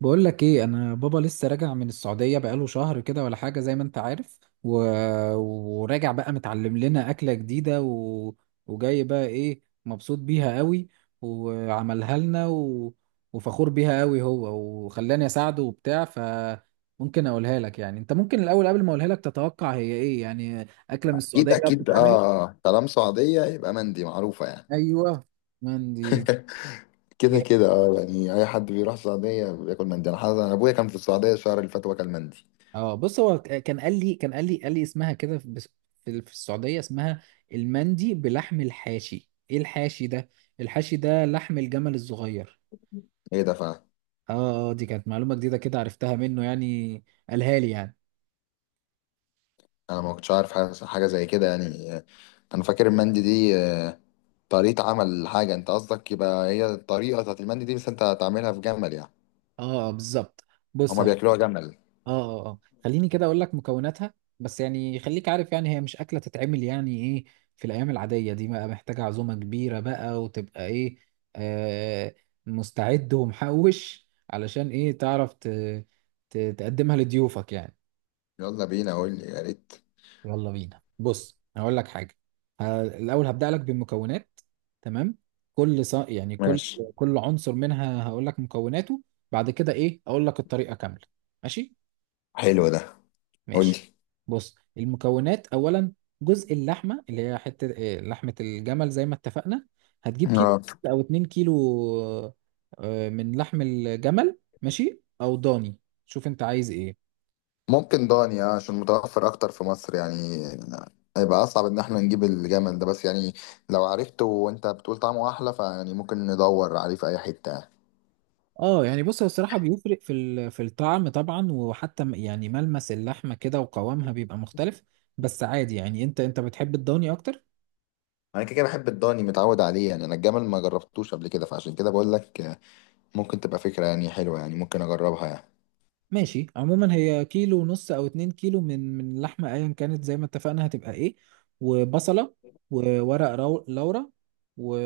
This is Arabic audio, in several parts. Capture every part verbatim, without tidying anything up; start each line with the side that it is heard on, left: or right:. right: بقول لك ايه، انا بابا لسه راجع من السعوديه بقاله شهر كده ولا حاجه زي ما انت عارف و... وراجع بقى متعلم لنا اكله جديده و... وجاي بقى ايه مبسوط بيها قوي وعملها لنا و... وفخور بيها قوي هو، وخلاني اساعده وبتاع. فممكن اقولها لك يعني، انت ممكن الاول قبل ما اقولها لك تتوقع هي ايه، يعني اكله من
left: اكيد
right: السعوديه
left: اكيد،
right: بتتعمل.
left: اه طالما سعوديه يبقى مندي معروفه يعني.
right: ايوه، مندي.
left: كده كده، اه يعني اي حد بيروح السعوديه بياكل مندي. انا حاسس انا ابويا كان في السعوديه الشهر اللي فات وكل مندي.
right: اه، بص هو ك- كان قال لي كان قال لي قال لي اسمها كده، في بس- في ال- في السعودية اسمها المندي بلحم الحاشي. ايه الحاشي ده؟ الحاشي ده لحم الجمل الصغير.
left: ايه ده فعلا؟
right: اه، اه، دي كانت معلومة جديدة كده، عرفتها منه يعني، قالها لي يعني.
left: انا ما كنتش عارف حاجه حاجة زي كده يعني. آه، انا فاكر المندي دي، آه، طريقه عمل حاجه انت قصدك؟ يبقى هي الطريقه بتاعت المندي دي بس انت هتعملها في جمل يعني.
right: اه، آه، بالظبط. بص،
left: هما بياكلوها جمل.
right: اه اه اه خليني كده اقول لك مكوناتها. بس يعني خليك عارف، يعني هي مش اكله تتعمل يعني ايه في الايام العاديه دي، بقى محتاجه عزومه كبيره بقى، وتبقى ايه، آه مستعد ومحوش، علشان ايه، تعرف ت... ت... تقدمها لضيوفك يعني.
left: يلا بينا، قول لي يا ريت.
right: يلا بينا، بص هقول لك حاجه، ه... الاول هبدا لك بالمكونات. تمام. كل ص... يعني كل
left: ماشي،
right: كل عنصر منها هقول لك مكوناته، بعد كده ايه اقول لك الطريقه كامله. ماشي،
left: حلو ده، قول لي.
right: ماشي. بص، المكونات اولا. جزء اللحمه، اللي هي حته إيه، لحمه الجمل زي ما اتفقنا. هتجيب كيلو
left: اه،
right: او 2 كيلو آه، من لحم الجمل، ماشي، او ضاني، شوف انت عايز ايه.
left: ممكن داني، آه، عشان متوفر اكتر في مصر يعني. هيبقى اصعب ان احنا نجيب الجمل ده بس يعني. لو عرفته وانت بتقول طعمه احلى فيعني ممكن ندور عليه في اي حته يعني.
right: اه يعني، بص هو الصراحه بيفرق في ال- في الطعم طبعا، وحتى م- يعني ملمس اللحمه كده وقوامها بيبقى مختلف. بس عادي يعني، انت انت بتحب الضاني اكتر.
left: انا كده كده بحب الضاني، متعود عليه يعني. انا الجمل ما جربتوش قبل كده، فعشان كده بقول لك، آه، ممكن تبقى فكره يعني حلوه يعني، ممكن اجربها يعني.
right: ماشي، عموما هي كيلو ونص او اتنين كيلو من من اللحمه ايا كانت زي ما اتفقنا، هتبقى ايه، وبصله، وورق رو... لورا، و...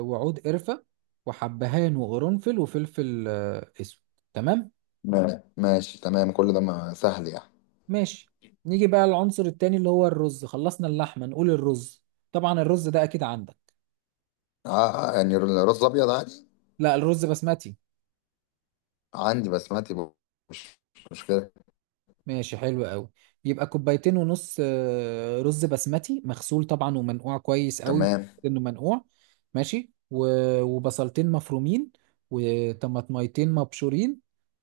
right: وعود قرفه، وحبهان وقرنفل وفلفل آه، اسود. تمام.
left: ما- ماشي، تمام، كل ده ما سهل يعني.
right: ماشي، نيجي بقى للعنصر التاني اللي هو الرز، خلصنا اللحمه نقول الرز. طبعا الرز ده اكيد عندك.
left: آه، آه، يعني الرز ابيض عادي؟
right: لا، الرز بسمتي.
left: عندي بسمتي، مش مش مشكله.
right: ماشي، حلو قوي. يبقى كوبايتين ونص آه، رز بسمتي، مغسول طبعا ومنقوع كويس قوي،
left: تمام.
right: انه منقوع. ماشي، و- وبصلتين مفرومين، وطماطميتين مبشورين،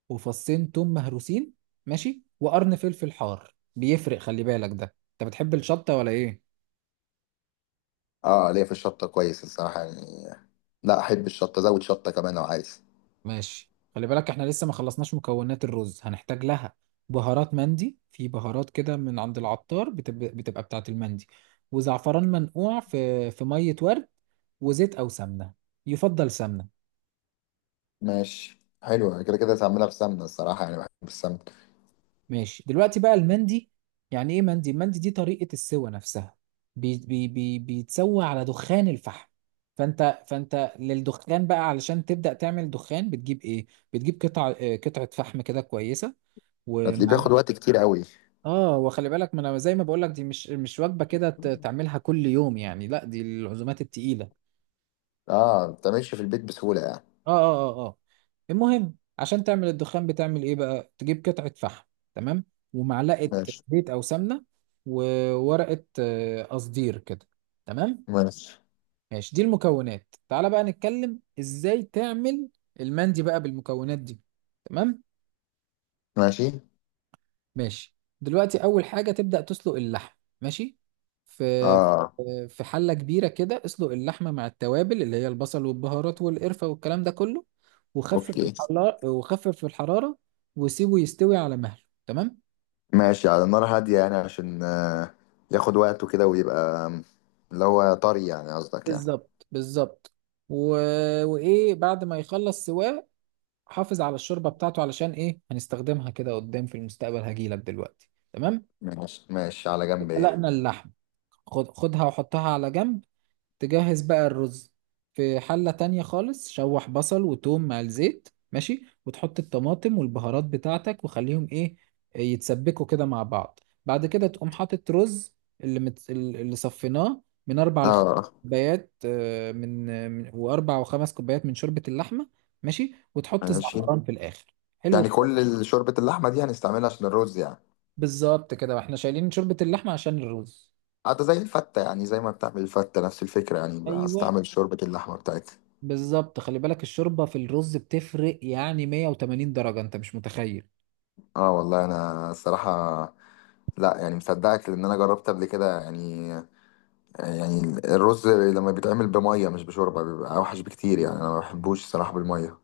right: وفصين توم مهروسين. ماشي، وقرن فلفل حار بيفرق، خلي بالك ده، انت بتحب الشطة ولا ايه؟
left: اه، ليا في الشطه كويس الصراحه يعني، لا احب الشطه، زود شطه كمان لو عايز.
right: ماشي، خلي بالك احنا لسه ما خلصناش مكونات الرز هنحتاج لها. بهارات مندي، في بهارات كده من عند العطار بتبقى, بتبقى بتاعة المندي. وزعفران منقوع في في مية ورد، وزيت او سمنة، يفضل سمنة.
left: ماشي، حلوة، كده كده هتعملها في سمنة الصراحة يعني، بحب السمك.
right: ماشي، دلوقتي بقى المندي يعني ايه. مندي، المندي دي طريقة السوى نفسها، بي بي بي بيتسوى على دخان الفحم. فانت فانت للدخان بقى، علشان تبدأ تعمل دخان بتجيب ايه، بتجيب قطع اه، قطعة فحم كده كويسة،
left: هتلاقيه بياخد
right: ومعلقة.
left: وقت كتير قوي.
right: اه، وخلي بالك، ما انا زي ما بقول لك دي مش مش وجبه كده ت- تعملها كل يوم يعني، لا، دي العزومات التقيله.
left: اه، ما بتعملش في البيت بسهولة يعني.
right: اه، اه، اه، اه. المهم، عشان تعمل الدخان بتعمل ايه بقى، تجيب قطعه فحم، تمام، ومعلقه
left: ماشي،
right: زيت او سمنه، وورقه آه، قصدير كده، تمام.
left: ماشي،
right: ماشي، دي المكونات، تعالى بقى نتكلم ازاي تعمل المندي بقى بالمكونات دي، تمام.
left: ماشي،
right: ماشي. دلوقتي اول حاجه تبدا تسلق اللحم، ماشي، في
left: اه،
right: في حله كبيره كده، اسلق اللحمه مع التوابل اللي هي البصل والبهارات والقرفه والكلام ده كله، وخفف
left: اوكي.
right: الحراره وخفف الحراره، وسيبه يستوي على مهله، تمام.
left: ماشي، على نار هادية يعني عشان آه ياخد وقته كده، ويبقى آم، اللي هو طري يعني قصدك يعني.
right: بالظبط، بالظبط. و... وايه، بعد ما يخلص سواه حافظ على الشوربه بتاعته، علشان ايه، هنستخدمها كده قدام في المستقبل، هجيلك دلوقتي. تمام.
left: ماشي، ماشي على جنب ايه.
right: سلقنا اللحم، خد خدها وحطها على جنب، تجهز بقى الرز. في حلة تانية خالص، شوح بصل وتوم مع الزيت، ماشي، وتحط الطماطم والبهارات بتاعتك وخليهم ايه، يتسبكوا كده مع بعض. بعد كده تقوم حاطط رز، اللي مت... اللي صفيناه، من اربع لخمس
left: اه،
right: كوبايات، آه، من من- واربع وخمس كوبايات من شوربة اللحمة، ماشي. وتحط
left: ماشي.
right: الزعفران في الاخر، حلو
left: يعني
right: كده.
left: كل ال- شوربة اللحمة دي هنستعملها عشان الرز يعني؟
right: بالظبط كده، واحنا شايلين شوربة اللحمة عشان الرز.
left: حتى زي الفتة يعني، زي ما بتعمل الفتة نفس الفكرة يعني،
right: ايوه،
left: هستعمل شوربة اللحمة بتاعتها.
right: بالظبط. خلي بالك الشوربة في الرز بتفرق يعني مية وتمانين درجة، انت مش متخيل.
left: اه والله انا الصراحه، لا يعني مصدقك، لان انا جربت قبل كده يعني يعني الرز لما بيتعمل بميه مش بشوربه بيبقى اوحش بكتير يعني، انا ما بحبوش الصراحه بالميه.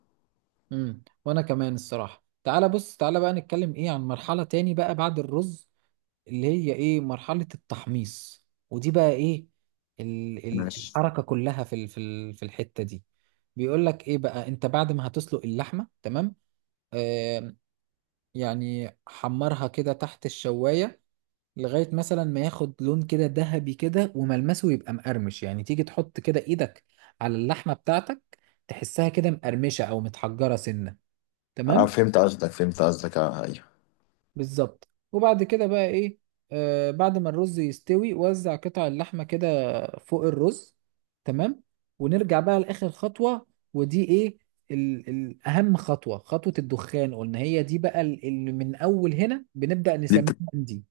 right: امم وانا كمان الصراحة. تعالى بص، تعالى بقى نتكلم ايه عن مرحلة تاني بقى بعد الرز، اللي هي ايه، مرحلة التحميص. ودي بقى ايه، ال ال
left: ماشي.
right: الحركة كلها في ال في ال في الحتة دي. بيقول لك ايه بقى، انت بعد ما هتسلق اللحمة تمام، آه يعني حمرها كده تحت الشواية، لغاية مثلا ما ياخد لون كده ذهبي كده وملمسه يبقى مقرمش. يعني تيجي تحط كده ايدك على اللحمة بتاعتك، تحسها كده مقرمشة او متحجرة سنة،
left: اه
right: تمام.
left: فهمت قصدك، فهمت قصدك، اه، ايوه.
right: بالظبط. وبعد كده بقى ايه، آه بعد ما الرز يستوي، وزع قطع اللحمة كده فوق الرز، تمام. ونرجع بقى لآخر خطوة، ودي ايه، ال- ال- اهم خطوة، خطوة الدخان قلنا، هي دي بقى ال- اللي من اول هنا بنبدأ
left: دي
right: نسميها
left: بت...
right: مندي.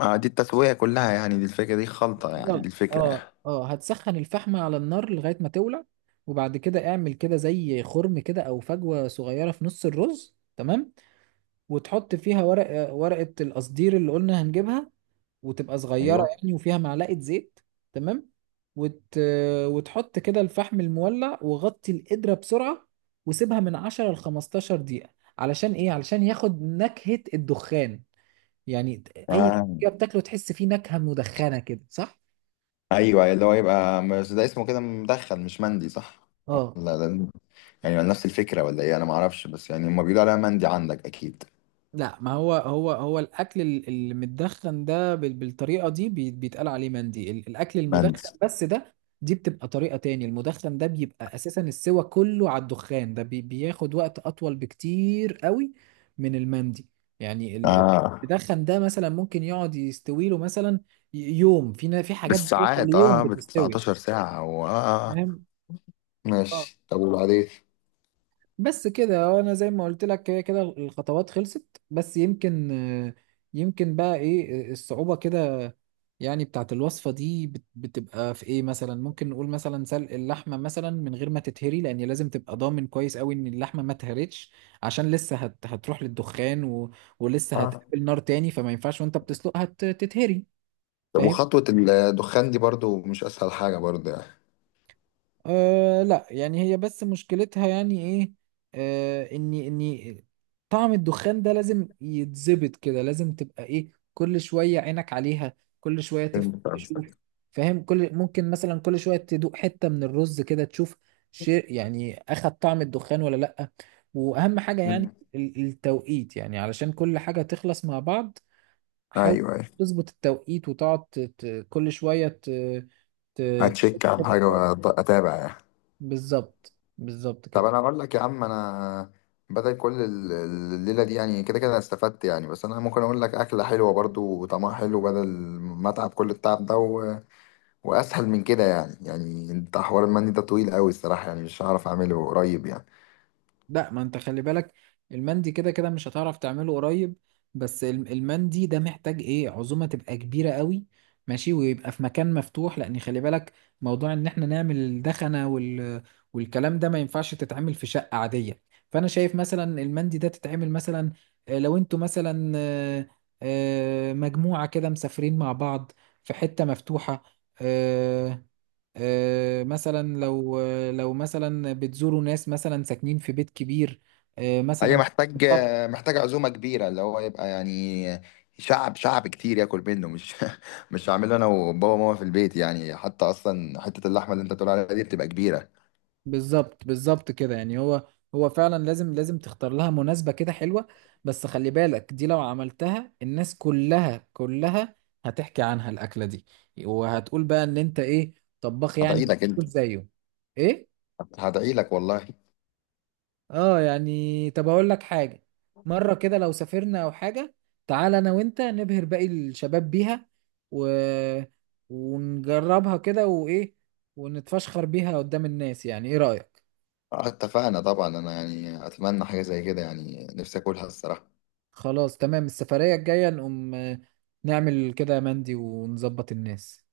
left: آه، دي التسوية كلها يعني، دي الفكرة، دي خلطة يعني، دي
right: بالظبط،
left: الفكرة
right: اه،
left: يعني.
right: اه. هتسخن الفحمة على النار لغاية ما تولع، وبعد كده اعمل كده زي خرم كده او فجوة صغيرة في نص الرز، تمام. وتحط فيها ورق ورقة القصدير اللي قلنا هنجيبها، وتبقى صغيرة
left: ايوه.
right: يعني، وفيها معلقة زيت، تمام. وت... وتحط كده الفحم المولع، وغطي القدرة بسرعة، وسيبها من عشر ل خمستاشر دقيقة، علشان ايه، علشان ياخد نكهة الدخان يعني. اي
left: آه.
right: حاجة بتاكله تحس فيه نكهة مدخنة كده، صح.
left: ايوه، اللي هو يبقى بس ده اسمه كده مدخن مش مندي، صح؟
right: اه،
left: ولا ده يعني نفس الفكرة، ولا ايه؟ انا ما اعرفش، بس يعني هما بيقولوا عليها مندي عندك اكيد.
right: لا، ما هو هو هو الاكل ال- اللي متدخن ده بال- بالطريقه دي بي- بيتقال عليه مندي، ال- الاكل المدخن
left: مندي.
right: بس ده. دي بتبقى طريقه تاني، المدخن ده بيبقى اساسا السوى كله على الدخان ده بي- بياخد وقت اطول بكتير قوي من المندي. يعني ال- ال-
left: اه،
right: المدخن ده مثلا ممكن يقعد يستوي له مثلا، ي- يوم، في نا- في حاجات بتوصل
left: بالساعات،
right: ليوم
left: اه، بال
right: بتستوي.
left: تسعة عشر ساعة و- اه آه. آه،
right: فاهم؟
left: ماشي. طب وبعدين؟
right: بس كده، هو انا زي ما قلت لك كده كده الخطوات خلصت، بس يمكن، آه، يمكن بقى ايه آه، الصعوبة كده يعني بتاعت الوصفة دي بت- بتبقى في ايه مثلا. ممكن نقول مثلا سلق اللحمة مثلا من غير ما تتهري، لان لازم تبقى ضامن كويس قوي ان اللحمة ما اتهرتش، عشان لسه هت هتروح للدخان و... ولسه
left: اه،
right: هتقابل نار تاني، فما ينفعش وانت بتسلقها ت- تتهري.
left: طب
right: فاهم؟
left: وخطوة الدخان دي برضو مش أسهل حاجة برضو يعني.
right: أه لا يعني هي بس مشكلتها يعني ايه، أه اني اني طعم الدخان ده لازم يتظبط كده، لازم تبقى ايه كل شوية عينك عليها، كل شوية تف-
left: فهمت
right: تشوف.
left: قصدك.
right: فاهم؟ كل ممكن مثلا كل شوية تدوق حتة من الرز كده تشوف شيء يعني، اخد طعم الدخان ولا لا. واهم حاجة يعني
left: مم.
right: ال- التوقيت، يعني علشان كل حاجة تخلص مع بعض.
left: أيوه،
right: حاول
left: أيوه.
right: تظبط التوقيت، وتقعد ت- ت- كل شوية ت- ت-
left: هتشيك على حاجة وأتابع يعني.
right: بالظبط، بالظبط
left: طب
right: كده.
left: أنا أقول لك يا عم، أنا بدل كل ال- الليلة دي يعني، كده كده أنا استفدت يعني، بس أنا ممكن أقول لك أكلة حلوة برضو وطعمها حلو، بدل ما أتعب كل التعب ده و... وأسهل من كده يعني يعني أنت حوار المندي ده طويل أوي الصراحة يعني، مش هعرف أعمله قريب يعني.
right: لا، ما انت خلي بالك المندي كده كده مش هتعرف تعمله قريب، بس الم- المندي ده محتاج ايه عزومة تبقى كبيرة قوي، ماشي، ويبقى في مكان مفتوح، لان خلي بالك موضوع ان احنا نعمل الدخنة وال... والكلام ده ما ينفعش تتعمل في شقة عادية. فانا شايف مثلا المندي ده تتعمل مثلا، آه، لو انتوا مثلا، آه، آه، مجموعة كده مسافرين مع بعض في حتة مفتوحة، آه، آه، مثلا لو، لو مثلا بتزوروا ناس مثلا ساكنين في بيت كبير، آه،
left: هي
right: مثلا في
left: محتاج
right: السطح.
left: محتاج عزومة كبيرة، اللي هو يبقى يعني شعب شعب كتير ياكل منه، مش مش هعمله انا وبابا وماما في البيت يعني. حتى اصلا حتة اللحمة اللي انت بتقول عليها دي بتبقى كبيرة.
right: بالظبط، بالظبط كده. يعني هو هو فعلا لازم لازم تختار لها مناسبة كده حلوة. بس خلي بالك دي لو عملتها، الناس كلها كلها هتحكي عنها الأكلة دي، وهتقول بقى إن أنت إيه، طباخ يعني
left: هدعي لك انت،
right: بتاكل زيه. إيه.
left: هدعي لك والله.
right: اه يعني، طب اقول لك حاجه، مره كده لو سافرنا او حاجه، تعال انا وانت نبهر باقي الشباب بيها، و... ونجربها كده وايه، ونتفشخر بيها قدام الناس. يعني ايه رايك؟
left: اتفقنا طبعا، انا يعني اتمنى حاجة زي كده يعني، نفسي اكلها الصراحة.
right: خلاص تمام، السفريه الجايه نقوم آه، نعمل كده يا مندي ونظبط الناس.